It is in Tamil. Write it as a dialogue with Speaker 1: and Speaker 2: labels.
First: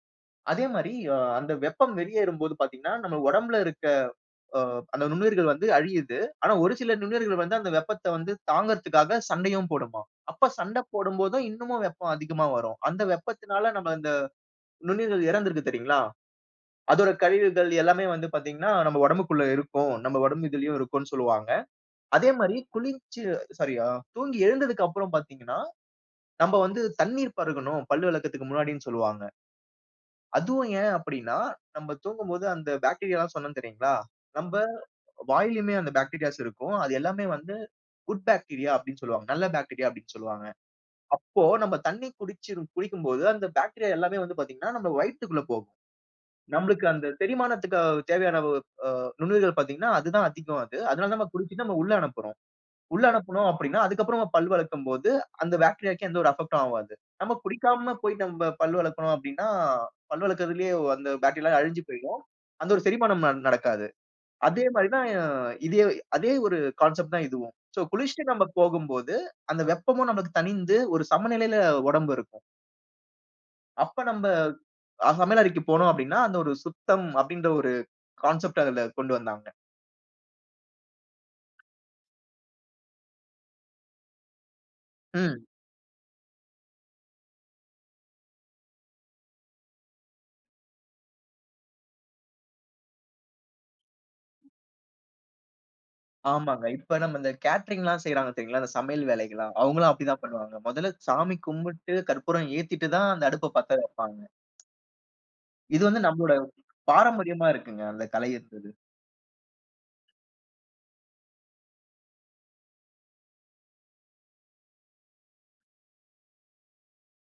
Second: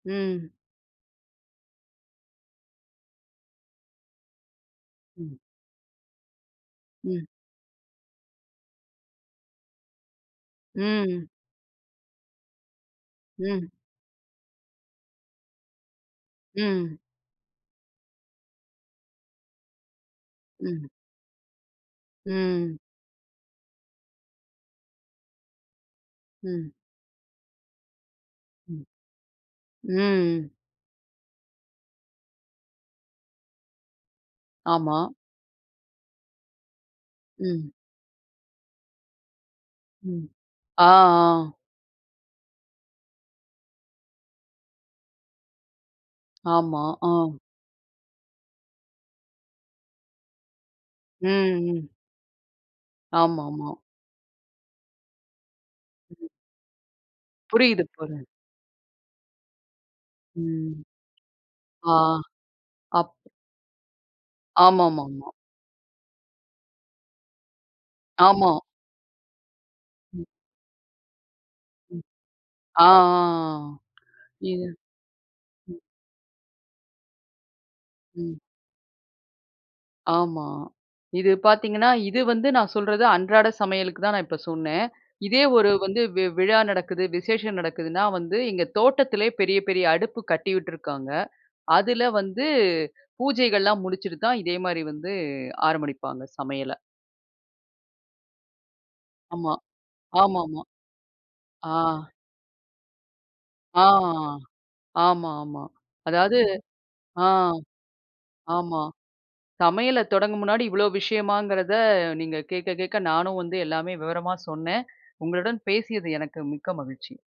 Speaker 1: ம்
Speaker 2: அதே மாதிரி, அ அந்த வெப்பம் வெளியேறும் போது பாத்தீங்கன்னா, நம்ப உடம்பில இருக்க அ அந்த
Speaker 1: ம்.
Speaker 2: நுண்ணுயிர்கள் வந்து அழியுது. ஆனா, ஒரு சில
Speaker 1: ம்.
Speaker 2: நுண்ணுயிர்கள் வந்து அந்த வெப்பத்தை வந்து தாங்குறதுக்காக சண்டையும் போடுமாம். அப்ப, சண்டை போடும்
Speaker 1: ம்.
Speaker 2: போதும், இன்னமும் வெப்பம் அதிகமா வரும். அந்த வெப்பத்தினால
Speaker 1: ம்.
Speaker 2: நாம இந்த நுண்ணுயிர்கள் இறந்து இருக்கு தெரிங்களா?
Speaker 1: ம்.
Speaker 2: அதோட கழிவுகள் எல்லாமே வந்து பாத்தீங்கன்னா, நம்ப உடம்புக்குள்ள இருக்கும். நம்ப உடம்பு இதிலயும்
Speaker 1: ம்.
Speaker 2: இருக்கும்ன்னு சொல்லுவங்க. அதே மாரி,
Speaker 1: ம்.
Speaker 2: குளிர்ச்சு அ சாரி, தூங்கி எழுந்ததற்கு அப்புறம் பாத்தீங்கன்னா, நம்ப
Speaker 1: ம்.
Speaker 2: வந்து தண்ணீர் பருகனும், பல்லு விளக்கத்திற்கு
Speaker 1: ம்.
Speaker 2: முன்னாடின்னு சொல்வாங்க.
Speaker 1: ம்.
Speaker 2: அதுவும் ஏன் அப்படின்னா, நம்ம தூங்கும்போது அந்த பாக்டீரியால்லாம் சொன்னோ தெரியுங்களா? நம்ப
Speaker 1: ஆமா.
Speaker 2: வாயிலயுமே அந்த பாக்டீரியாஸ் இருக்கும். அது எல்லாமே வந்து
Speaker 1: ம்.
Speaker 2: குட் பாக்டீரியா அப்படின்னு சொல்வாங்க. நல்ல பாக்டீரியா அப்படின்னு
Speaker 1: ம்,
Speaker 2: சொல்வாங்க.
Speaker 1: ஆ,
Speaker 2: அப்போ,
Speaker 1: அ.
Speaker 2: நம்ம தண்ணீ குடிச்சு குடிக்கும் போது, அந்த பாக்டீரியா எல்லாமே வந்து பாத்தீங்கன்னா, நம்ப வயித்துக்குள்ள போகும்.
Speaker 1: ஆமா,
Speaker 2: நம்மளுக்கு அந்த
Speaker 1: அ.
Speaker 2: செரிமானத்திற்கு தேவையான அ நுண்ணுயிர்கள் பாத்தீங்கன்னா, அது தான் அதிகம் அது. அதனால, நாம குடிச்சு
Speaker 1: ம்.
Speaker 2: நாம
Speaker 1: ம்.
Speaker 2: உள்ள அனுப்புறோம். உள்ள அனுப்புனோம்
Speaker 1: ஆமாமா.
Speaker 2: அப்படின்னா, அதற்கு அப்புறம் பல் விளக்கும் போது, அந்த பாக்டீரியாவுக்கு எந்த ஒரு அஃபெக்ட் உம் ஆகாது. நாம்
Speaker 1: புரியுது.
Speaker 2: குடிக்காம போய்
Speaker 1: [unintelligible]
Speaker 2: நாம பல் விளக்குறோம் அப்படின்னா, பல் விளக்குறதிலேயே
Speaker 1: ம்.
Speaker 2: அந்த பாக்டீரியா அழிஞ்சு
Speaker 1: ஆ,
Speaker 2: போயிடும். அந்த ஒரு
Speaker 1: அப்
Speaker 2: செரிமானம் ந நடக்காது. அதே மாரி
Speaker 1: ஆமாமா,
Speaker 2: தான், அ
Speaker 1: ஆமா.
Speaker 2: இதே அதே ஒரு கான்செப்ட் தான் இதுவும். சோ, குளிச்சிட்டு நம்ப
Speaker 1: ஆமா.
Speaker 2: போகும்போது, அந்த வெப்பமும்
Speaker 1: ம்.
Speaker 2: நமக்கு தணிந்து, ஒரு சமநிலையில
Speaker 1: அ,
Speaker 2: உடம்பு இருக்கும்.
Speaker 1: அ, ஆ.
Speaker 2: அப்ப நம்ப
Speaker 1: இ
Speaker 2: சமையல் அறைக்கு போனோம் அப்படின்னா, அந்த ஒரு சுத்தம் அப்படின்ற ஒரு
Speaker 1: ம்.
Speaker 2: கான்செப்ட் அதில கொண்டு வந்தாங்க.
Speaker 1: ஆமா. இது பாத்தீங்கன்னா, இது வந்து நான் சொல்றது அன்றாட சமையலுக்கு தான். நான் இப்போ சொன்னேன். இதே
Speaker 2: ம்.
Speaker 1: ஒரு வந்து வி விழா நடக்குது, விசேஷம் நடக்குதுன்னா வந்து, இங்கே தோட்டத்திலேயே பெரிய பெரிய அடுப்பு கட்டி விட்டுருக்காங்க. அதில வந்து பூஜைகள்லாம் முடிச்சிட்டு தான், இதே மாரி வந்து ஆரம்பிப்பாங்க
Speaker 2: ஆமாங்க.
Speaker 1: சமையல.
Speaker 2: இப்ப நம்ம இந்த கேட்டரிங்லாம் செய்றாங்க தெரியுங்களா, அந்த சமையல்
Speaker 1: ஆமா,
Speaker 2: வேலைகள்லாம் அவங்கள்லாம் அப்படி தான் பண்ணுவாங்க.
Speaker 1: ஆமாமா.
Speaker 2: முதல சாமி
Speaker 1: ஆ
Speaker 2: கும்பிட்டு, கற்பூரம் ஏத்திட்டு தான் அந்த அடுப்ப பத்த
Speaker 1: ஆ,
Speaker 2: வைப்பாங்க.
Speaker 1: ஆமாமா.
Speaker 2: இது வந்து
Speaker 1: அதாவது
Speaker 2: நம்முடைய
Speaker 1: ஆ
Speaker 2: பாரம்பரியமா இருக்குங்க. அந்த கலை இருந்தது.
Speaker 1: ஆமா, சமையலை தொடங்கும் முன்னாடி இவ்வளோ விஷயமாங்கிறத நீங்க கேட்க கேட்க, நானும் வந்து எல்லாமே விவரமா சொன்னேன். உங்களுடன் பேசியது எனக்கு மிக்க மகிழ்ச்சி.